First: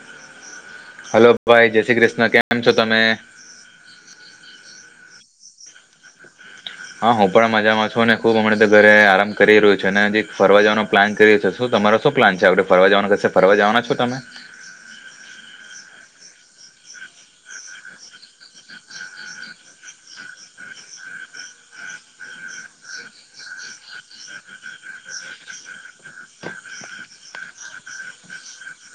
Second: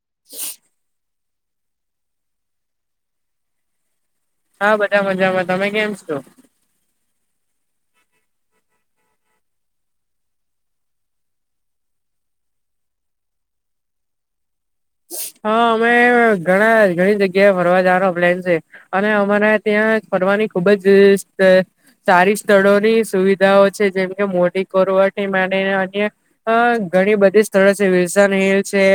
[unintelligible] Hello ભાઈ જય શ્રી કૃષ્ણ, કેમ છો તમે? હા બધા મજામાં, તમે કેમ છો? હા હું પણ મજામાં છું અને ખુબ હમણે તો ઘરે આરામ કરી રહ્યો છું અને હજી ફરવા જવાનો પ્લાન કરીયો છે શું તમારો શું પ્લાન છે આપણે ફરવા જવાનું કશે ફરવા જવાના છો તમે? [inaudible] હા અમે ઘણા ઘણી જગ્યાએ ફરવા જવાના પ્લેન છે અને અમારે ત્યાં ફરવા ની ખુબ જ શ તે સારી સ્થળોની સુવિધાઓ છે જેમ કે મોડી કોરવટી માડીને અહીંયે ઘણી બધી સ્થળો છે વિલસન હિલ છે.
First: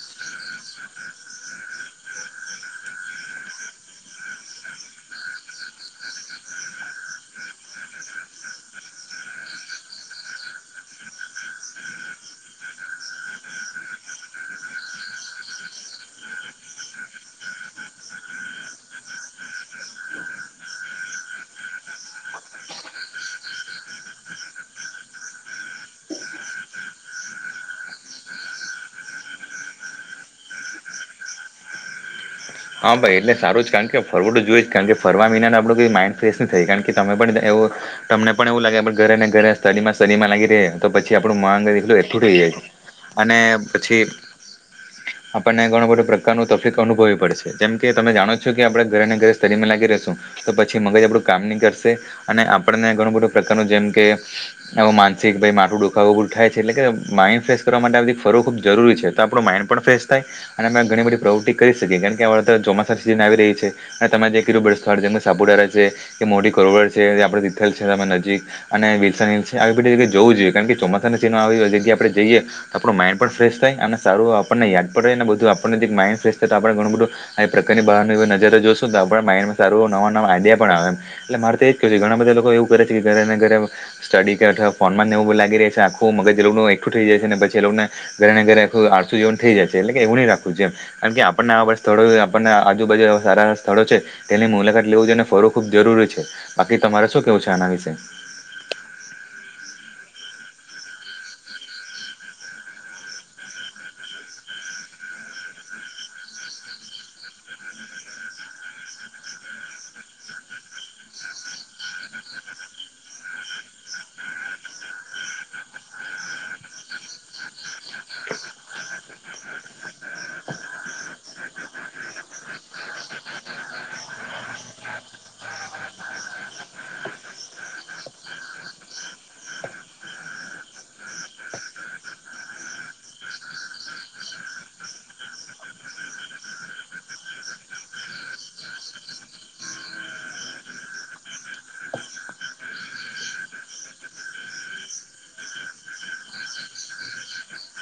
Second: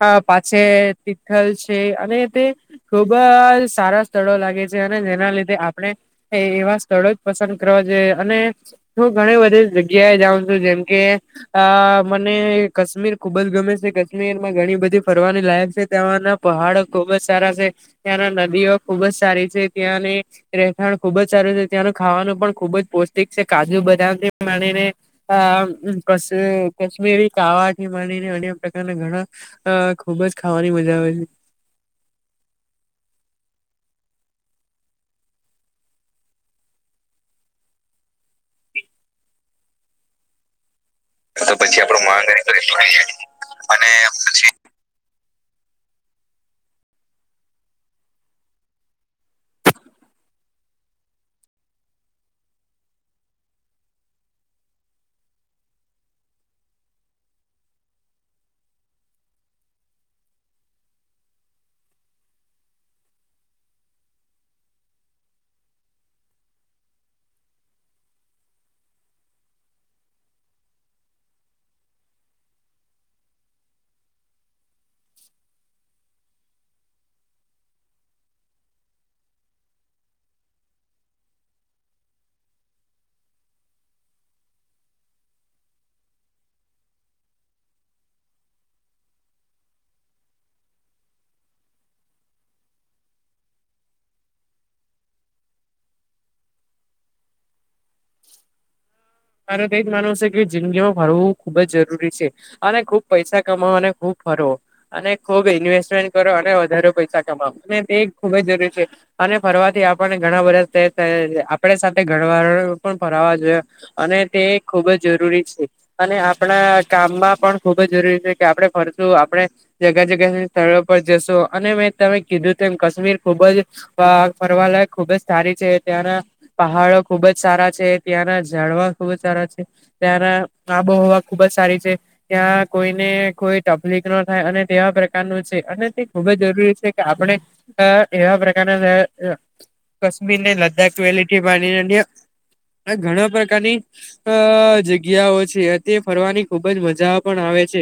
અ પાછે તિથલ છે અને તે ખુબ જ સારા સ્થળો લાગે છે અને જેના લીધે આપણે એવા સ્થળો જ પસંદ કરવા જોઈએ અને હું ઘણી બધી જગ્યા એ જાઉ છું જેમકે આ મને કશ્મીર ખુબ જ ગમે છે કશ્મીરમાં ઘણી બધી ફરવાની લાયક છે ત્યાંના પહાડો ખુબ જ સારા છે ત્યાંના નદીઓ ખુબ જ સારી છે ત્યાં ની રહેઠાણ ખુબ જ સારું છે, ત્યાંનું ખાવાનું પણ ખુબ જ પૌષ્ટિક છે કાજુ બદામથી માન્ડીને આ ક કશ્મીરી કાવાથી માન્ડીને અન્ય પ્રકારના ઘણા હા ખુબ જ ખાવાની મજા આવે છે. હા ભાઈ એટલે સારું જ કારણ કે ફરવું તો જોઈએ જ કારણ કે ફરવા મહિનાને આપણું કોઈ માઇન્ડ ફ્રેશ ની થાય કારણ કે તમે પણ એ વુ તમને પણ એવું લાગે ઘરે ને ઘરે સ્ટડીમાં સ્ટડીમાં લાગી રેયે તો પછી આપણું તો માઈન્ડ પછી આપડો એટલું મહાન એકઠું થઈ જાય છે અને અને પછી આપણને ઘણો બધો પ્રકારનો તકલીફ અનુભવી પડ જેમ કે તમે જાણો છો કે આપણા ઘરે ને ઘરે સ્ટડીમાં લાગી રહેશું તો પછી મગજ આપણું કામ ની કરશે અને આપણને ઘણું બધું પ્રકાર જેમકે એવું માનસિક ભાઈ માથું દુખાવું બધું થાય છે એટલે કે માઈ ફ્રેશ કરવા માટે ફરવું ખૂબ જરૂરી છે તો આપણું માઇન્ડ પણ ફ્રેશ થાય અને અમે ઘણી બધી પ્રવૃત્તિ કરી શકીએ કારણ હમણે તો ચોમાસાની સિઝન આવી રહી છે અને તમે જે કીધું બધા સ્થળ જેમ કે સાપુતારા છે કે મોડી કરવડ છે આપ તિથલ નજીક અને વિલસા આવી બધી જગ્યા જોવું જોઈએ કારણ કે ચોમાસાની આવી જગ્યા એ તો આપણું માઇન્ડ પણ ફ્રેશ થાય અને સારું આપણને યાદ રહે ને બધું આપણને માઇન્ડ ફેશ થાય તો આપણું બધું આ પ્રકારની બારની નજરે જોશું પણ માઇડમાં સારું નવા નવા આઈડિયા પણ આવેમ એટલે મારે તો એજ ક છે લોકો એવું કરે છે કે ઘરે ઘરે સ્ટડી ફર્ન માંવું બ લી રહ છે આખું મગજ એકઠું થઈ જાય. પછી લોકોને ઘરે ને ઘરે આરસું જેવન થઈ જાય છે એટલે કે એવું ન રાખવું છે કારણ કે આપણને આ વર્ષ સ્થળો આપણને આજુબાજુ સારા સ્થળો છે તેની મુલાકાત લેવું જોઈને ફરવું ખૂબ જરૂરી છે. બાકી તમારે શું કેવું છે આના વિશે મારે તો એજ માનવ છે કે જિંદગીમાં ભરવું ખુબ જ જરૂરી છે અને ખુબ પૈસા કમાવ અને ખુબ ફરો અને ખૂબ ઇન્વેસ્ટમેન્ટ કરો અને વધારે પૈસા કમાવો અને તે ખુબ જ જરૂરી છે. અને ફરવાથી આપણને ઘણા બધસ આપણે સાથે ઘણવાર પણ ફરવા જોઈએ. અને તે ખુબ જ જરૂરી છે અને આપણા કામમાં પણ ખૂબ જ જરૂરી છે કે આપડણે ફર આપણે જગ્યા જગ્યા સ્થળો પર જશું અને મેં તમે કીધું ત એમ કાશ્મીર ખુબ જ ફરવાલાયક ખુબ જ સારી છે ત્યાંના પહાડો ખુબ જ સારા છે ત્યાંના જાડવા ખુબ જ સારા છે. ત્યાંના આબોહવા ખુબ જ સારી છે. ત્યાં કોઈનેઈ તકલીફ ન થાય અને તેવા પ્રકારનું છે અને તે ખુબ જ જરૂરી છે કે આપણે એવા [inaudible] કશ્મીર ને લદ્દાખ વલી પા ઘણા પ્રકાર ની જગ્યાઓ છે તે ફરવાની ખુબ જ મજા પણ આવે છે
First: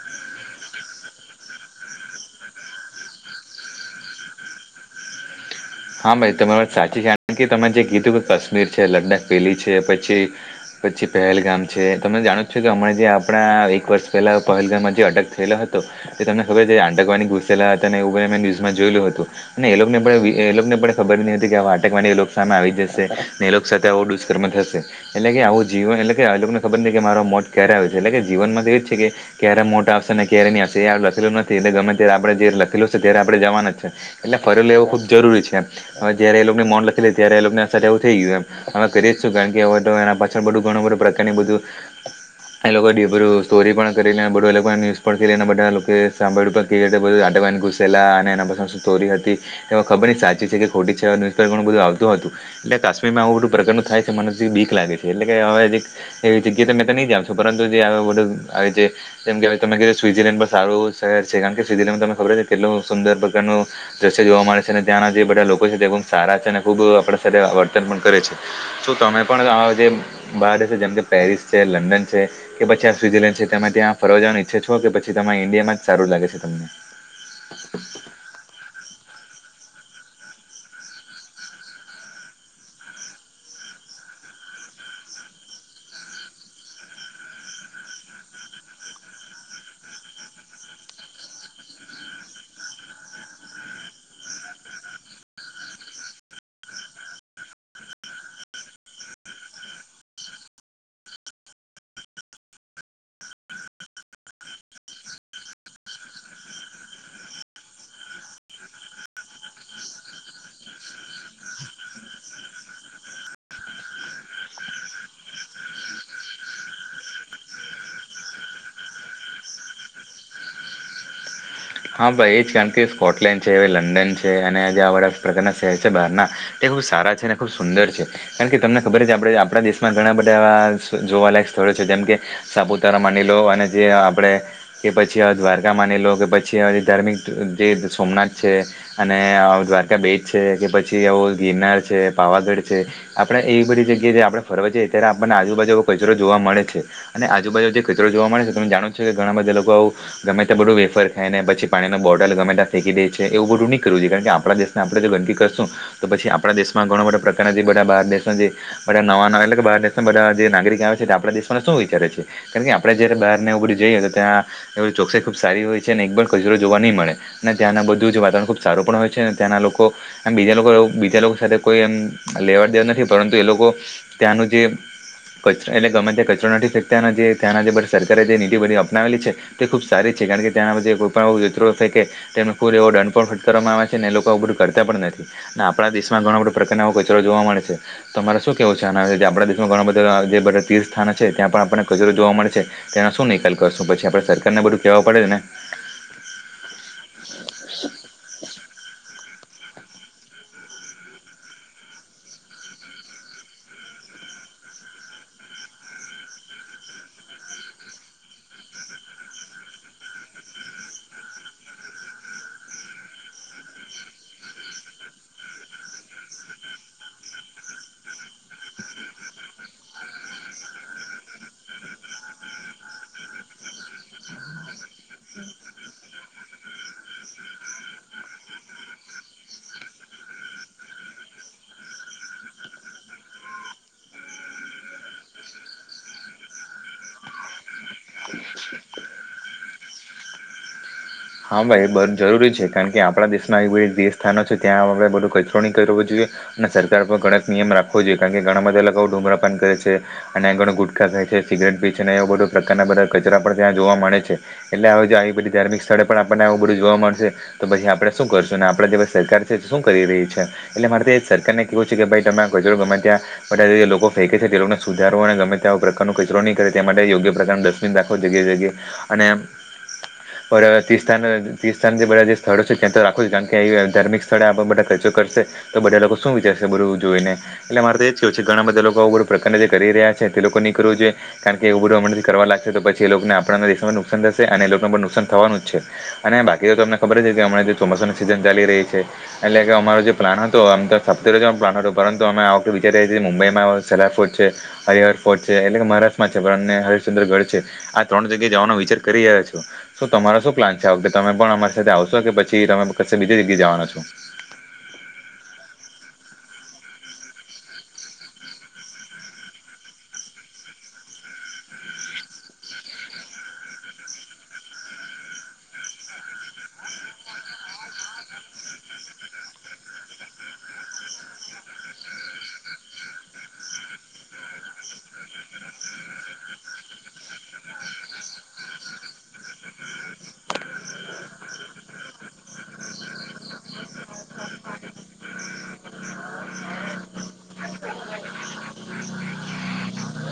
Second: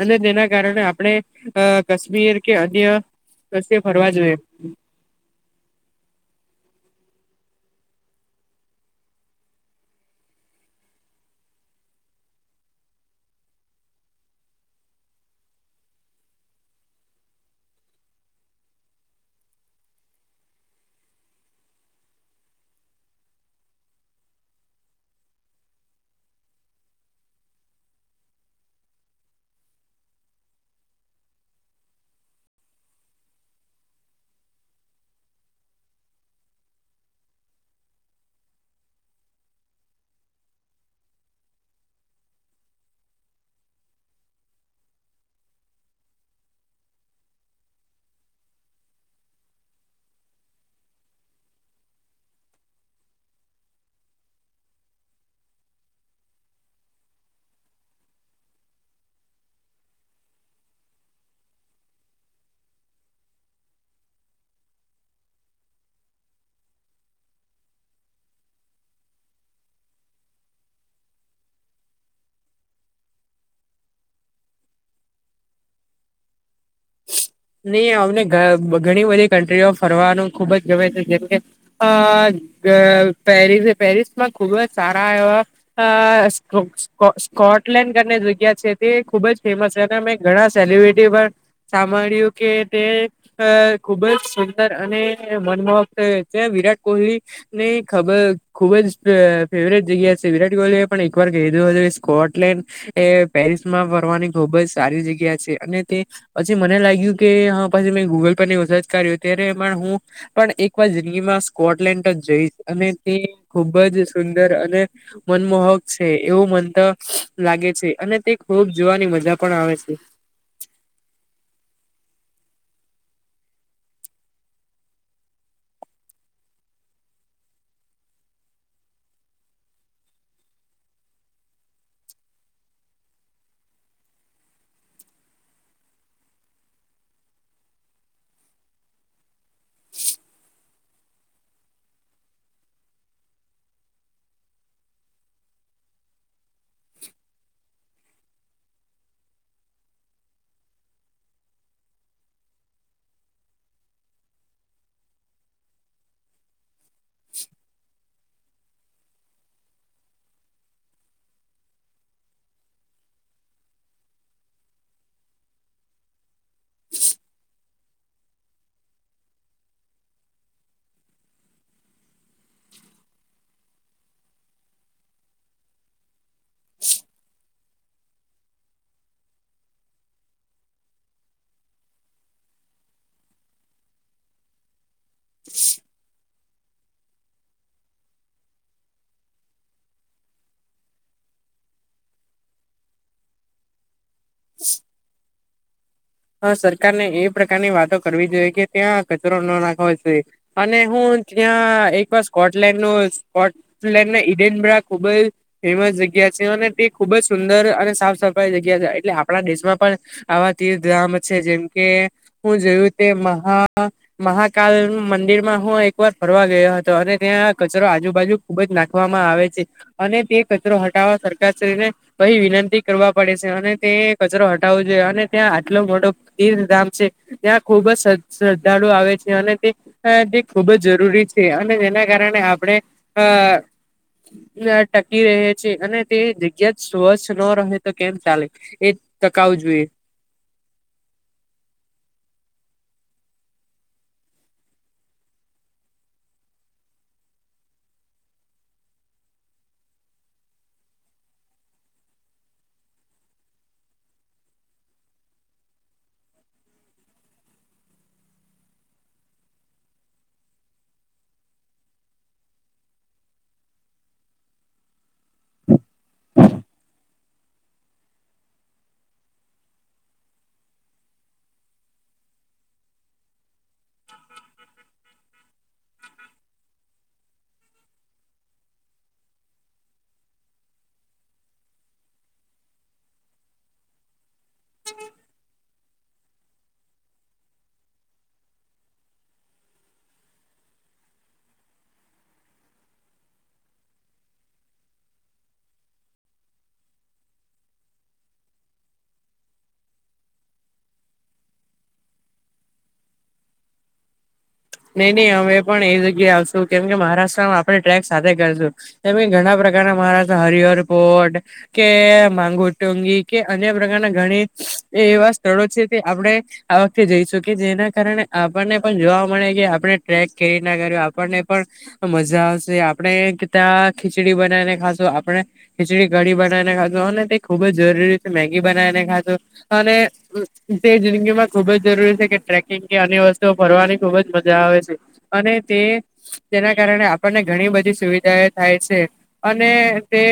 અને તેના કારણે આપણે કાશ્મીર કે અન્ય રસ્ ફરવા જોઈએ. [inaudible] હા ભાઈ તમારી વાત સાચી છે કારણ કે તમારે જે ગીતું કે કાશ્મીર છે લદ્દખ પેલી છે પછી પછી પહેલગામ છે તમે જાણો છો કે હમણા જે આપણા એક વર્ષ પહેલા પહેલગામમાં જે અટક થયેલો હતો. તમને ખબર આકવા ગુસેલા હતા એું બ મે ન્યુઝમાં જોયું હતું અને એ લોકોને પણ એ લોકો ને પણ ખબર નહતી કે આ વાટકવાની એ સામે આવી જશે ને એ લોકો સાથે આવો દુષ્કર્મ થશે એટલે આવું જીવન એટલે કે આ લોકોને ખબર ન કે મારો મોત ક્યારે આવ છે એટલે કે જીવનમાં તો એ જ છે કે ક્યારે મોટ આવશે ને ની હ લખેલું નથી એટલે ગમે ત્યારે આપણે જે લખેલું ત્યારે આપણે જવાનું જ છે એટલે ફરેલો એવું ખબ જરૂરી છે હવે જયારે એ લોકોને મન લખી લે ત્યારે એ લોકોને અસર એવું થઈ ગયું હ કરી જ છું કારણ કે હવે પાછળ બધું ઘણું બધું પ્રકારની બધું એ લોકો બધું સ્ટોરી પણ કરી લને બધું અલગ ન્યુઝ બધા લોકો સાંભળ આ ઘુસેલા અને એના પ શોરી હતી. એમાં ખબરની સાચી છે કે ખોટી છે હવે ન્યુઝપેપર ઘણ બધું આવત હતું એટલે કાશ્મીરમાં આ બધું પ્રકણ થાય છે મથી બી લાગે છે એટલે કે હવે એ જગ્યા તમે નહી જશો પરંતુ જે બું કહેવાય ત સ્વિઝીલેન્ડ પણ સારું શહેર છે કારણ કે સ્વિઝર્લેન્ડ તને ખબ છે કેટલુંદ પ્રકારનું દ્રશ્ય જોવા મળે છે. ત્યાંના જે બધા લોકો છે તેબ સારા છે અને ખુબ આપ સાથે વર્તન પણ કરે છે તમે પણ [unintelligible] જેમ કે પેરિસ છે લંડન છે કે પછી સ્વિઝરલેન્ડ છે તે ત્યાં ફરવાનું ઈચ્છે છો કે પછી તમારે ઇન્ડિયામાં જ સારું લાગે છે તમને નહી અમને ઘણી બધી કન્ટ્રીઓ ફરવાનું ખુબ જ ગમે છે જેમકે અ પેરસ પેરિસ માં ખુબ જ તારા એ સ્કોટલેન્ડની જગ્યા છે તે ખુબ જ ફેમસ છે. મે ઘણા સેલિબ્રિટી પણ સાંભળ્યું કે તે ખુબ જ સુંદર અને મનમોહક છે વિરાટ કોહલી નહી ખબર ખુબ જ ફેવરેટ જગ્યા છે વિરાટ કોહલી એ પણ એક વાર કધું હતું સ્કોટ એટલે એ પેરિસ માં ફરવાની ખુબ જ સારી જગ્યા છે અને તે પછી મને લાગ્યું કે પછી મે ગૂગલ પર સર્ચ કર્યું ત્યારે હું પણ એક વાર જિંદગીમાં સ્કોટલેન્ડ જઈશ અને તે ખુબ જ સુંદર અને મનમોહક છે એવું મનતા લાગે છે અને તે ખૂબ જોવાની મજા પણ આવે છે. હા ભાઈ એ જ કારણ કે સ્કોટલેન્ડ છે લંડન છે. અને જે આવાા પ્રકારના શહેર છે બહારના તે સારા છે અને ખૂબ સુંદર છે. કારણ કે તમને ખબર જ આપ આપણા દેશમાં ઘણા બધાવા જોવાલાયક સ્થળો છે જેમ કે સાપુતારા માની લો અને જે આપડે કે પછી દ્વારકા માની લો કે પછી છી ધાર્મિક જે સોમનાથ છે અને દ્વારકા બેજ છે કે પછી આવ ગિરનાર છે, પાવાગઢ છે આપડે એવી બધી જગ્યાએ જે આપડે ફરવા જઈએ અત્યારે આપણને આજુબાજુ કચરો જોવા મળે મળે છે અને આજુબાજુ જે કચરો જોવા મળે છે તમને જાણો છ છે કે ઘણા બધા લોકો આવું ગમે તે બધું વેફર ખાયને પછી પાણીનો બોટલ ગમેતા ફેંકી દે છે એવું બધું નહીં કરુંએ કારણ આપણા દેશને આપણે જો ગંદકી કરશું તો પછી પછી આપણા દેશમાં ઘણા બટા પ્રકારના જે બધા બહાર દેશના જે બધા નવા એટલે કે બહાર દેશના બધા જે નાગરિક આવે છે આપણા દેશ ને શું વિચારે છે કારણ કે આપણેે જયારે બહારને ઉડી જઈએ તો ત્યાં ચોકસાઈ ખુબ સારી હોય છે ને એક કચરો જોવા નહીં મળે ને ત્યાંના બધું વાતાવરણ ખુબ સારું પણ હોય છેને ત્યાંના લોકો બીજા લોકો બીજા લોકો સાથે કોઈ એમ લેવા દેવા નથી પરંતુ એ લોકો ત્યાંનું જે એટલે ગમે ત્યાં કચરો નથી ફેકતા જે ત્યાંનાં સરકારે જે નીતિ બધી અપનાવેલી છે તે ખૂબ સારી છે કારણ કે ત્યા પછી કોઈ પણ આવું તેમને કુલ એવો દંડ પણ ફટકારવામાં આવે છે અને લોકો ઉગું કરતા પણ નથી. આપણા દેશમાં ઘણા બધા પ્રકારો કચરો જોવા મળે છે. તો તમારે શું કેવું છે આના આપણા દેશમાં ઘણા બધા બધા તીર્સ્થા છે ત્યાં પણ આપણને કચરો જોવા મળે છે તેનો શું નિકાલ કરશું પછી આપણે સરકારને બધું કહેવા પડે છે ને. હા સરકારને એ પ્રકારની વાતો કરવી જોઈએ કે ત્યાં કચ રો નો નાખવો જોઈ અને હું ત્યાં એક વાર સ્કોટલેન્ડ નું સ્કોટલેન્ડ નઈ પણ [unintelligible] ખુબ જ ફેમસ જગ્યા છે અને તે ખુબ જ સુંદર અને સાફ સફાઈ જગ્યા છે એટલે આપ આપણા દેશમાં પણ આવા ગામ છે જેમ કે હું જોયું તે મહા મહાકાલ મંદિરમાં હોય એક વાર ફરવા ગયો હતો અને ત્યાં કચરો આજુબાજુ ખુબ જ નાખવામાં આવે છે અને તે કચરો હટાવવા સરકાર શ્રી ને વિનંતી કરવા પડે છે અને તે કચરો હટાવવો જોઈએ અને ત્યાં એટલો મોટો તીર ધામ છે ત્યાં ખુબ જ શ્રદ્ધાળુ આવે છે અને તે તે ખૂબ ખૂબ જ જરૂરી છે અને જેના કારણે આપણે અ ટકી રહે છે અને તે જગ્યા જ સ્વચ્છ નો રહે તો કેમ ચાલે. ટકાવ જોઈએ. હા ભાઈ બવ જરૂરી છે કારણ કે આપણા દેશના એ બધી તીર્થ સ્થાનો છે ત્યાં આપડણે બધું કચરો ન કરવો જોઈએ. સરકાર પર કડક નિયમ રાખવો જોઈએ કારણ કે ઘણા બધા લોકો ધુમ્રપાન કરે છે અને ઘણ ગુટખા ખાય સિગરેટ બી છે એવા બધ પ્રકારના બધા કચરા પણ ત્યાં જોવા મળે છે એટલે હ આવી બધી ધાર્મિક સ્થળે પણ આપણને આવું બધું જોવા મળશે તો પછી આપણે શું કરશું આપણે જે સરકાર છે શું કરી રહી છે એટ સરકારને કેવું છે કે ભાઈ તમે ગમે‌ ત્યાં બ લોકો ફેકે છે તે લોકોને સુધારો અને ત્યાં પ્રકાર કચરો નહી કરે તે માટે યોગ્ય પ્રકાર ડસ્બિન રાખો જગ્યાએ જગ્યાએ અને આ તીર્થ તીર્સ્થ જે બધા જે સ્થળો છે ત્યાં તો રાખો છો કારણ કે ધાર્મિક સ્થળે આપ બધા ખર્ચો કરશે તો બધા લોકો શું વિચારશે બધું જોઈ ને એટલે મારે તો એ જ કેું છે કે ઘણા બધા લોકો બધુ પ્રકારના જે કરી રહ્યા છે તે લોકો નીકવું છે કારણ કે એવું બધું અમ કરવા લાગશે તો પછી એ લોકોને આપ દેશમાં નુકસાન થશે અને એ લોકોને પણ નુકસાન થવાનું જ છે અને બાકી તો તમને ખબર છે કે હમણાં જે ચોમાસાની સિઝન ચાલી રહી છે એટલે કે અમારો જે પ્લાન આમ તો [unintelligible] પ્લાન હતો પરંતુ અમે આખતે વિચારીયે એ મુંબઈમાં સેલાર્ટ છે [unintelligible] છે એટલે કે મહારાષ્ટ્રમાં છે પણ હરશચંદ્રગઢ છે આ ત્રણ જગ્યાએ જવાનો વિચાર કરી રહ્યા છો શું તમારા શું પ્લાન છે આ વખતે તમે પણ અમારી સાથે આવશો કે પછી તમે ક બીજી જગ્યા જવાના છો? નઈ નહી અમે પણ એ જગ્યા આવશું કેમ કે મહારાષ્ટ્રમાં આપણે ટ્રેક સાથે કરશું તમે ઘણા પ્રકારના મહારા હરિહર પોર્ટ કે માંગુ ટુંંગી કે અન્ય પ્રકારના ઘણી એ એવા સ્થળો છે તે આપણે આ વખતે જઈશકી જેના કારણે આપણને પણ જોવા આપણે ટ્રેક કરી ના કર આપણને પણ મજા આવશે આપણે ત્યાં ખીચડી બને ખા શું આપણે ખીચડી કડી બનાવીને ખાશું અને તે ખુબ જ જરૂરી છે મેગી બનાવીને ખાશું અને તે જિંદગીમાં ખુબ જ જરૂરી છે કે ટ્રેકિંગ કે આ વસ્તુઓ ફરવાની ખુબ જ મજા આવે છે અને તે તેના કારણે આપણને ઘણી બધી સુવિધા એ થાય છે. અને તે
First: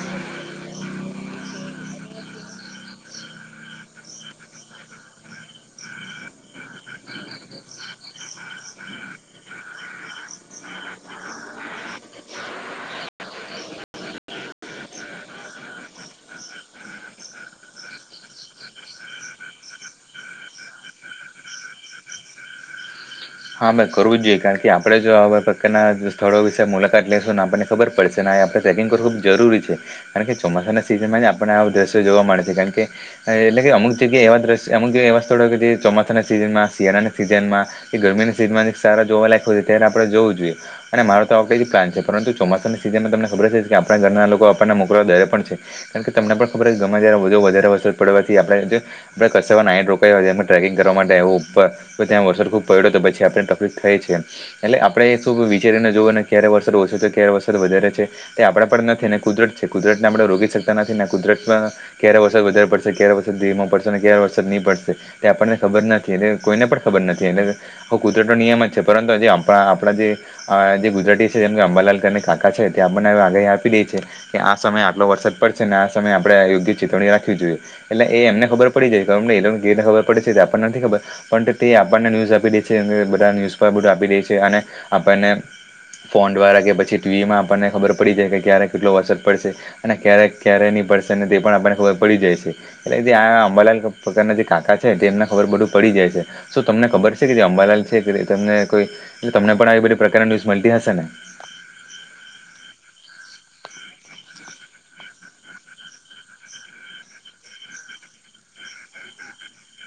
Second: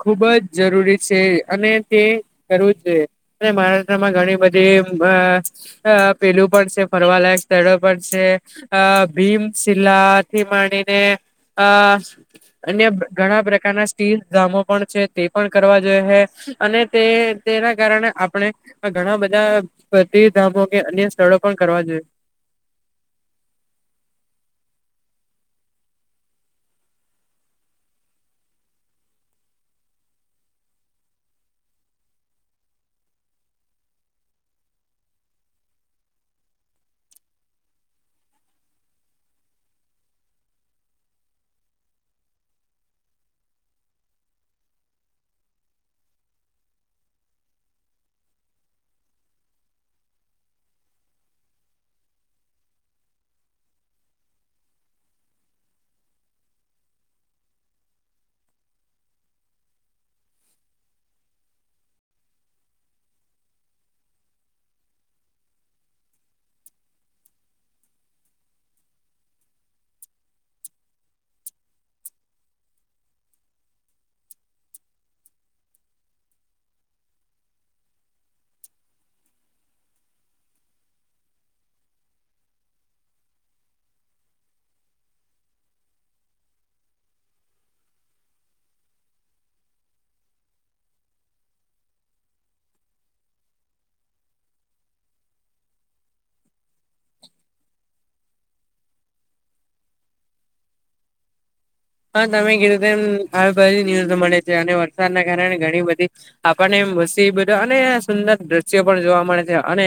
ખુબ જ જરૂરી છે અને તે કરવું જ જોઈએ અને મહારાષ્ટ્રમાં ઘણી બધી જે પેલું પણ છે, ફરવાલાયક સ્થળો પણ છે, અ ભીમશિલ્લાથી માણીને અ અન્ય ઘણા પ્રકારના તીર્થ ધામો પણ છે, તે પણ કરવા જોઈએ, હ અને તે તેના કારણે, આપણે ઘણા બધા‌ તીર્થધામો કે અન્ય સ્થળો પણ કરવા, જોઈએ હા, ભાઈ કરવુ જ જોઈએ, કારણ કે આપણે જો આવા પ્રકારના સ્થળો વિશે મુલાકાત લઈશું આપણને ખબર પડશે ને ને આપણે ટ્રેકિંગ કરવું ખૂબ જરૂરી છે, કારણ કે ચોમાસાના સિઝનમાં જ આપણને આવું દ્રશ્ય જોવા મળે છે, કારણ કે એટલે કે અમુક જગ્યા, એવા દ્રશ્ય અમુક જગ્યાએ એવા સ્થળો હોય, કે જે ચોમાસાના સિઝનમાં શિયાળાના સિઝનમા કે ગરમીની સિઝનમાં સારા જોવા લગતા હોય, ત્યારે આપડે જવું જોઈએ અને મારો તો આ ફેરી પ્લાન છે, પરતુ ચોમાસાની સિ ઝનમાં તમને ખબર છે કે આપણા ઘરના લોકો, આપણને મોકલવા ડ રે પણ છે. કારણ કે તમને પણ ખબર છે, કે ગમે જ્યારે વધારે વર પડવાથી આપણે, [unintelligible] ટ્રેકિંગ કરવા માટે આવુંર તો ત્યાં વરસાદ ખૂબ પડ્યો તો પછી આપને તકલીફ થાય છે. એટલે આપડે શું વિચારીને જવું ને ક્યારે વરસાદ ઓછો ક્યારે વરસાદ વધારે તે આપડા પણ નથી, કુદરત છે, કુદરતને આપણે રોકી શકતા નથી ને કુદરતમાં ક્યારે વરસાદ વધા પડશે વરમા, પડશે ક વરસાદ ની પડશે આપણને ખબર નથી, એટલે કોઈને પણ ખબર નથી, એટલે હ, કુદરતો નિયમ જ છે. પરંતુ આ જે અંબા આપણા જે અ જે ગુજરાતી છે, જેમ કે અંબાલાલ કરીને કાકા છે. છે, તે આપણને આગાહી આપી દે છે, કે આ સમયે આટલો વરસાદ પડશે ને આ સમયે આપડે યોગ્ય ચેતવણી રાખવી જોઈએ એટલે એ એમને ખબર પડી જાય [unintelligible] એમને કેવી રીતે ખબર પડી આપણને નથી, ખબર પણ તે આપણને ન્યૂઝ આપી દે છે, બધા ન્યૂઝ પર બધું આપી દે છે, અને આપણને ફોન દ્વારા, કે પછી ટીવીમાં આપણને ખબર પડી જાય કે ક્યારેક, કેટલો વરસાદ પડશે અને ક્યારેક, ક્યારે પડશે ને તે પણ આપને ખબર પડી જાય છે, એટલે આ અંબાલાલ પ્રકારના જે કાકા છે, તેને ખબર બધું પડી જાય છે, શું તમને ખબર છે. કે જે અંબાલાલ છે, કે તને કોઈ તમને પણ આવી બધી પ્રકારની ન્યુઝ મળતી હશે ને હા, તમે કીધું તેમ આ બધી ન્યુઝ મળે છે. અને વરસાદના કારણે ઘણી બધી આપણને મુસીબતો, અને સુંદર દ્રશ્યો પણ જોવા મળે છે. અને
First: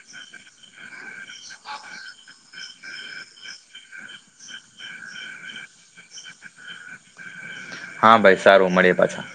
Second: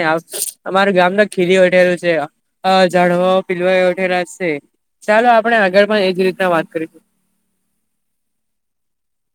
અમાર ગામના ખીલી ઉઠે છે, અ જાડવા પીલવાઠેલા છે. ચાલો આપણે આગળ પણ એજ રીતના વાત કરી હા, ભાઈ સારુ મળ્યે, પાછા